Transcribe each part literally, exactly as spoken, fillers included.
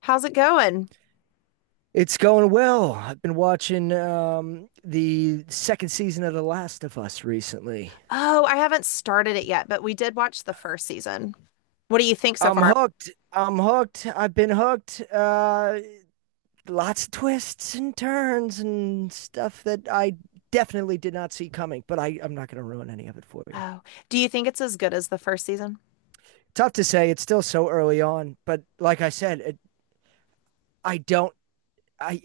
How's it going? It's going well. I've been watching um, the second season of The Last of Us recently. Oh, I haven't started it yet, but we did watch the first season. What do you think so I'm far? hooked. I'm hooked. I've been hooked. Uh, lots of twists and turns and stuff that I definitely did not see coming, but I, I'm not going to ruin any of it for you. Oh, do you think it's as good as the first season? Tough to say. It's still so early on, but like I said, it, I don't. I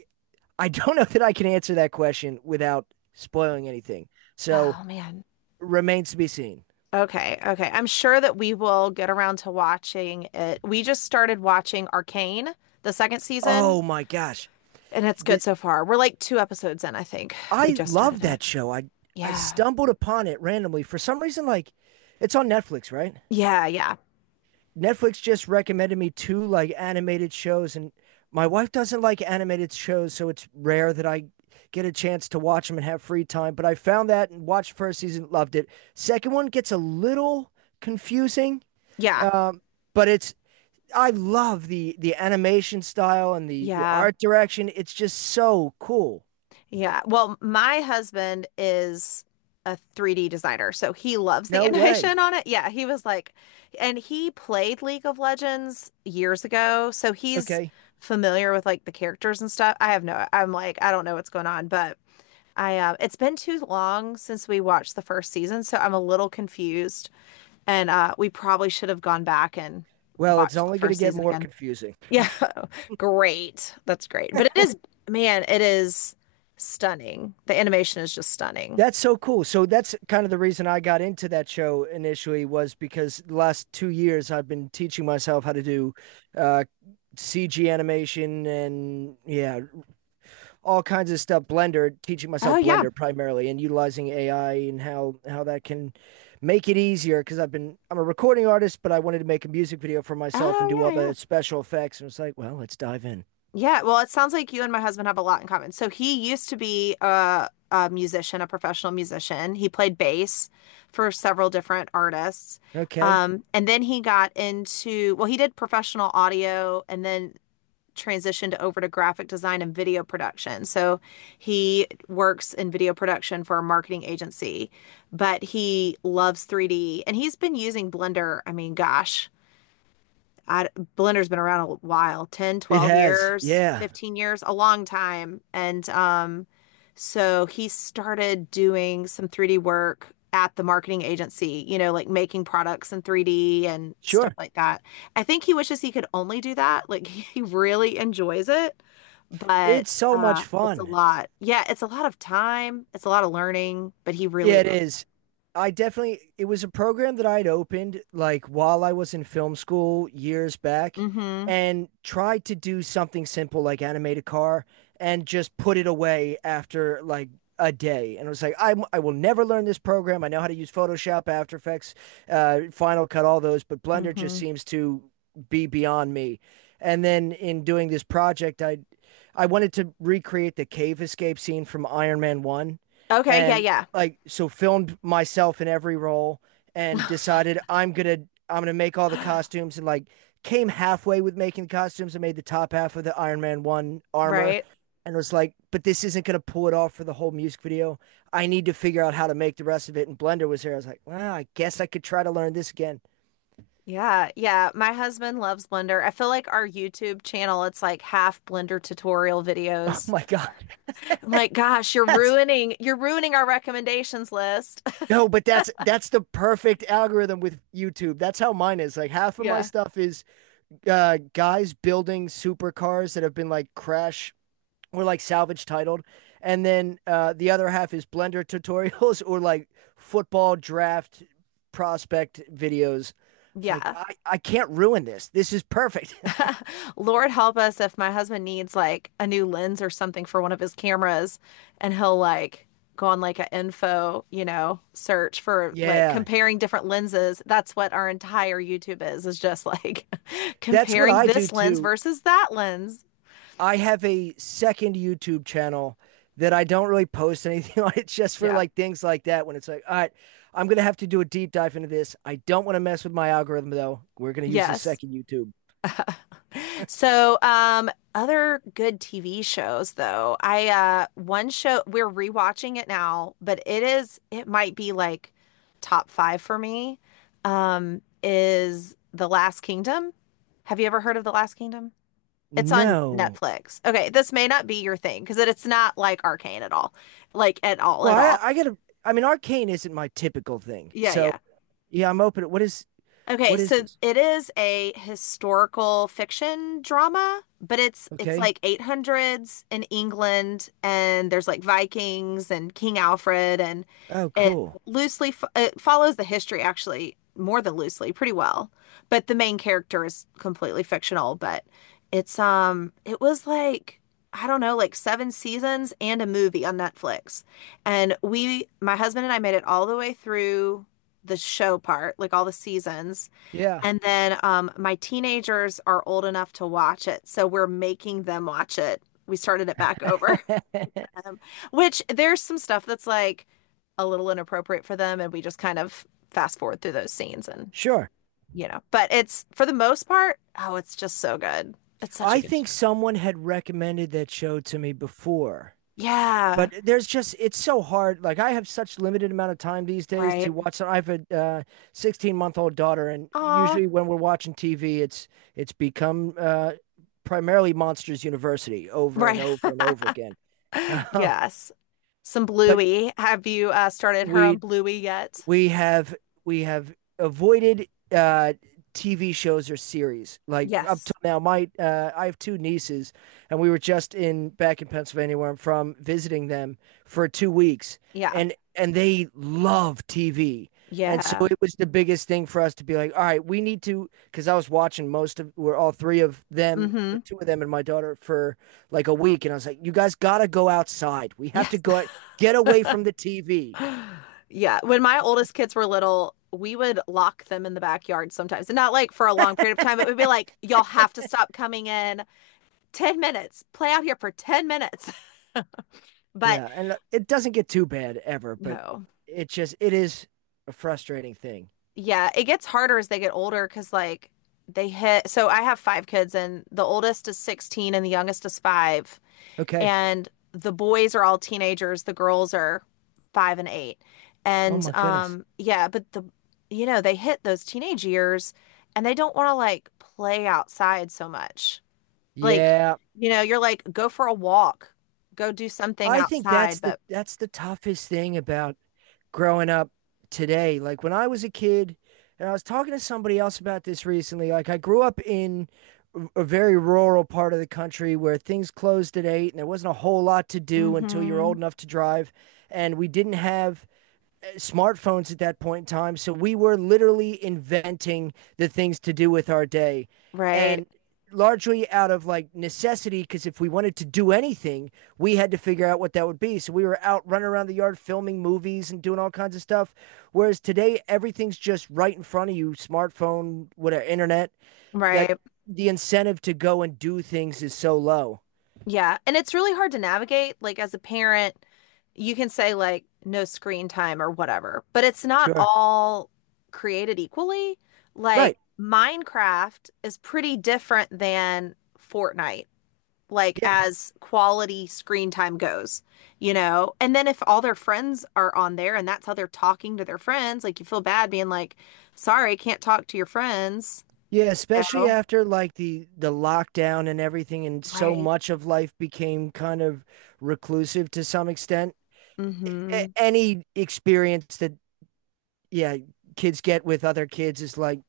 I don't know that I can answer that question without spoiling anything. So Oh, man. remains to be seen. Okay, okay. I'm sure that we will get around to watching it. We just started watching Arcane, the second season, Oh my gosh. and it's good Th- so far. We're like two episodes in, I think. We I just started love it. that show. I I Yeah. stumbled upon it randomly for some reason. Like, it's on Netflix, right? Yeah, yeah. Netflix just recommended me two like animated shows, and my wife doesn't like animated shows, so it's rare that I get a chance to watch them and have free time. But I found that and watched first season, loved it. Second one gets a little confusing, Yeah. um, but it's I love the the animation style and the the Yeah. art direction. It's just so cool. Yeah. Well, my husband is a three D designer, so he loves the No animation way. on it. Yeah, he was like, and he played League of Legends years ago, so he's Okay. familiar with like the characters and stuff. I have no, I'm like, I don't know what's going on, but I, uh, it's been too long since we watched the first season, so I'm a little confused, and uh, we probably should have gone back and Well, it's watched the only going to first get season more again. confusing. Yeah, great. That's great. But it is, man, it is stunning. The animation is just stunning. That's so cool. So that's kind of the reason I got into that show initially was because the last two years I've been teaching myself how to do uh, C G animation and yeah, all kinds of stuff. Blender, teaching Oh myself yeah. Blender primarily, and utilizing A I and how how that can make it easier. Because I've been I'm a recording artist, but I wanted to make a music video for myself and do Oh yeah, all yeah. the special effects. And it's like, well, let's dive in. Yeah, well, it sounds like you and my husband have a lot in common. So he used to be a, a musician, a professional musician. He played bass for several different artists. Okay, Um, and then he got into, well, he did professional audio and then transitioned over to graphic design and video production. So he works in video production for a marketing agency, but he loves three D and he's been using Blender, I mean, gosh, I, Blender's been around a while, ten, it twelve has. years, Yeah, fifteen years, a long time. And um, so he started doing some three D work at the marketing agency, you know, like making products in three D and stuff sure. like that. I think he wishes he could only do that. Like he really enjoys it, It's but so uh, much it's a fun. lot. Yeah, it's a lot of time. It's a lot of learning, but he really Yeah, it loves is. I definitely, it was a program that I'd opened like while I was in film school years it. back Mm-hmm. and tried to do something simple like animate a car and just put it away after like a day. And it was like, I, I will never learn this program. I know how to use Photoshop, After Effects, uh, Final Cut, all those, but Blender just Mm-hmm. seems to be beyond me. And then in doing this project, I I wanted to recreate the cave escape scene from Iron Man one Okay, yeah, and yeah. like so filmed myself in every role and Fun. decided I'm gonna I'm gonna make all the costumes and like came halfway with making the costumes and made the top half of the Iron Man one armor Right. and was like, but this isn't gonna pull it off for the whole music video. I need to figure out how to make the rest of it. And Blender was there. I was like, well, I guess I could try to learn this again. Yeah, yeah. My husband loves Blender. I feel like our YouTube channel, it's like half Blender tutorial Oh videos. my god, I'm like, gosh, you're that's ruining you're ruining our recommendations list. no, but that's that's the perfect algorithm with YouTube. That's how mine is. Like half of my Yeah. stuff is uh, guys building supercars that have been like crash or like salvage titled and then uh, the other half is blender tutorials or like football draft prospect videos it's like Yeah. i, I can't ruin this this is perfect. Lord help us if my husband needs like a new lens or something for one of his cameras and he'll like go on like an info, you know, search for like Yeah, comparing different lenses. That's what our entire YouTube is, is just like that's what comparing I do this lens too. versus that lens. I have a second youtube channel that I don't really post anything on. It's just for Yeah. like things like that when it's like all right I'm gonna have to do a deep dive into this. I don't want to mess with my algorithm though. We're gonna use the Yes. second youtube. So, um, other good T V shows though. I uh one show we're rewatching it now, but it is it might be like top five for me. Um, is The Last Kingdom. Have you ever heard of The Last Kingdom? It's on No. Netflix. Okay, this may not be your thing because it's not like Arcane at all. Like at all, Well, at all. I, I gotta. I mean, arcane isn't my typical thing. Yeah, So yeah. yeah, I'm open. What is Okay, what is so this? it is a historical fiction drama, but it's it's Okay. like eight hundreds in England and there's like Vikings and King Alfred and Oh, it cool. loosely fo it follows the history actually more than loosely, pretty well. But the main character is completely fictional, but it's um it was like I don't know, like seven seasons and a movie on Netflix. And we, my husband and I made it all the way through the show part, like all the seasons. Yeah. And then um, my teenagers are old enough to watch it, so we're making them watch it. We started it back over, um, which there's some stuff that's like a little inappropriate for them, and we just kind of fast forward through those scenes and Sure. you know, but it's for the most part, oh, it's just so good. It's such a I good show. think someone had recommended that show to me before, Yeah, but there's just it's so hard. Like I have such limited amount of time these days to right. watch. I have a uh, sixteen month old daughter, and Aw, usually when we're watching T V, it's it's become uh, primarily Monsters University over and right. over and over again. Um, Yes. Some but Bluey. Have you uh, started her on we Bluey yet? we have we have avoided uh T V shows or series. Like up till Yes. now, my uh, I have two nieces, and we were just in back in Pennsylvania where I'm from, visiting them for two weeks, Yeah. and and they love T V, and so Yeah. it was the biggest thing for us to be like, all right, we need to, because I was watching most of, we're all three of them, Mm-hmm. the two of them and my daughter for like a week, and I was like, you guys gotta go outside. We have to Yes. go get away from the T V. Yeah, when my oldest kids were little, we would lock them in the backyard sometimes, and not like for a long period of time, but we'd be like, y'all have to stop coming in ten minutes, play out here for ten minutes. But Yeah, and uh, it doesn't get too bad ever, but no, it just it is a frustrating thing. yeah, it gets harder as they get older because like they hit. So I have five kids, and the oldest is sixteen and the youngest is five. Okay. and the boys are all teenagers, the girls are five and eight. Oh And my goodness. um yeah, but the you know, they hit those teenage years and they don't want to like play outside so much. Like, Yeah, you know, you're like go for a walk, go do something I think that's outside, the but that's the toughest thing about growing up today. Like when I was a kid, and I was talking to somebody else about this recently. Like I grew up in a very rural part of the country where things closed at eight and there wasn't a whole lot to do until you're mm-hmm. old enough to drive. And we didn't have smartphones at that point in time. So we were literally inventing the things to do with our day. Right. And largely out of like necessity, because if we wanted to do anything, we had to figure out what that would be. So we were out running around the yard filming movies and doing all kinds of stuff. Whereas today, everything's just right in front of you smartphone, whatever, internet that Right. the incentive to go and do things is so low. Yeah, and it's really hard to navigate. Like as a parent, you can say like no screen time or whatever, but it's not Sure. all created equally. Like Right. Minecraft is pretty different than Fortnite, like Yeah. as quality screen time goes, you know? And then if all their friends are on there and that's how they're talking to their friends, like you feel bad being like, sorry, can't talk to your friends, Yeah, you especially know? after like the the lockdown and everything, and so Right. much of life became kind of reclusive to some extent. Mm-hmm. A- any experience that yeah, kids get with other kids is like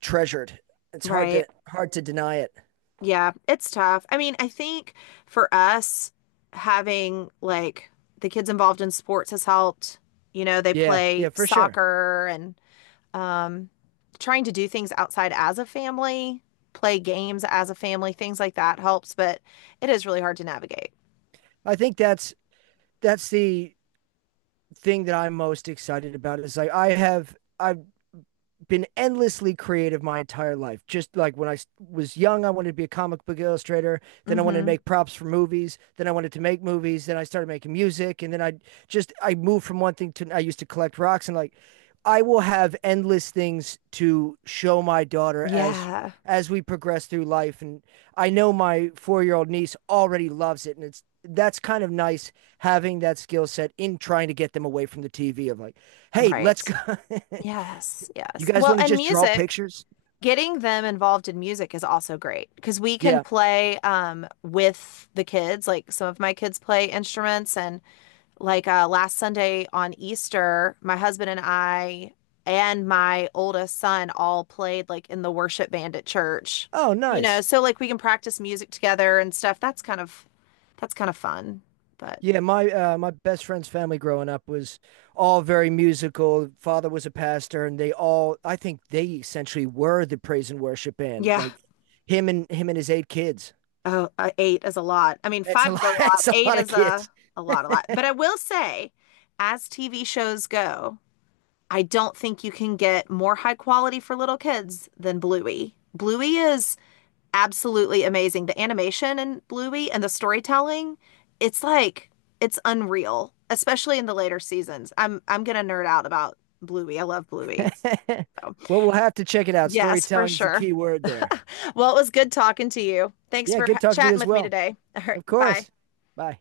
treasured. It's hard to Right. hard to deny it. Yeah, it's tough. I mean, I think for us, having like the kids involved in sports has helped. You know, they Yeah, play yeah, for sure. soccer and um, trying to do things outside as a family, play games as a family, things like that helps, but it is really hard to navigate. I think that's that's the thing that I'm most excited about is like I have I been endlessly creative my entire life. Just like when I was young, I wanted to be a comic book illustrator. Then I wanted to Hmm. make props for movies. Then I wanted to make movies. Then I started making music. And then I just, I moved from one thing to, I used to collect rocks and like, I will have endless things to show my daughter as, Yeah, as we progress through life. And I know my four year old niece already loves it. And it's, that's kind of nice having that skill set in trying to get them away from the T V of like, hey, let's right. go. Yes, You yes. guys Well, want to and just draw music. pictures? Getting them involved in music is also great because we can Yeah. play um, with the kids. Like some of my kids play instruments, and like uh, last Sunday on Easter, my husband and I and my oldest son all played like in the worship band at church. Oh, You know, nice. so like we can practice music together and stuff. That's kind of that's kind of fun. But Yeah, my uh, my best friend's family growing up was all very musical. Father was a pastor, and they all I think they essentially were the praise and worship band. yeah, Like him and him and his eight kids. oh, uh, eight is a lot. I mean, That's five a lot. is a lot. That's a Eight lot of is a kids. a lot, a lot. But I will say, as T V shows go, I don't think you can get more high quality for little kids than Bluey. Bluey is absolutely amazing. The animation in Bluey and the storytelling, it's like it's unreal, especially in the later seasons. I'm I'm gonna nerd out about Bluey. I love Bluey. Well, So, we'll have to check it out. yes, for Storytelling is the sure. key word there. Well, it was good talking to you. Thanks Yeah, for good talking to you chatting as with me well. today. All right, Of bye. course. Bye.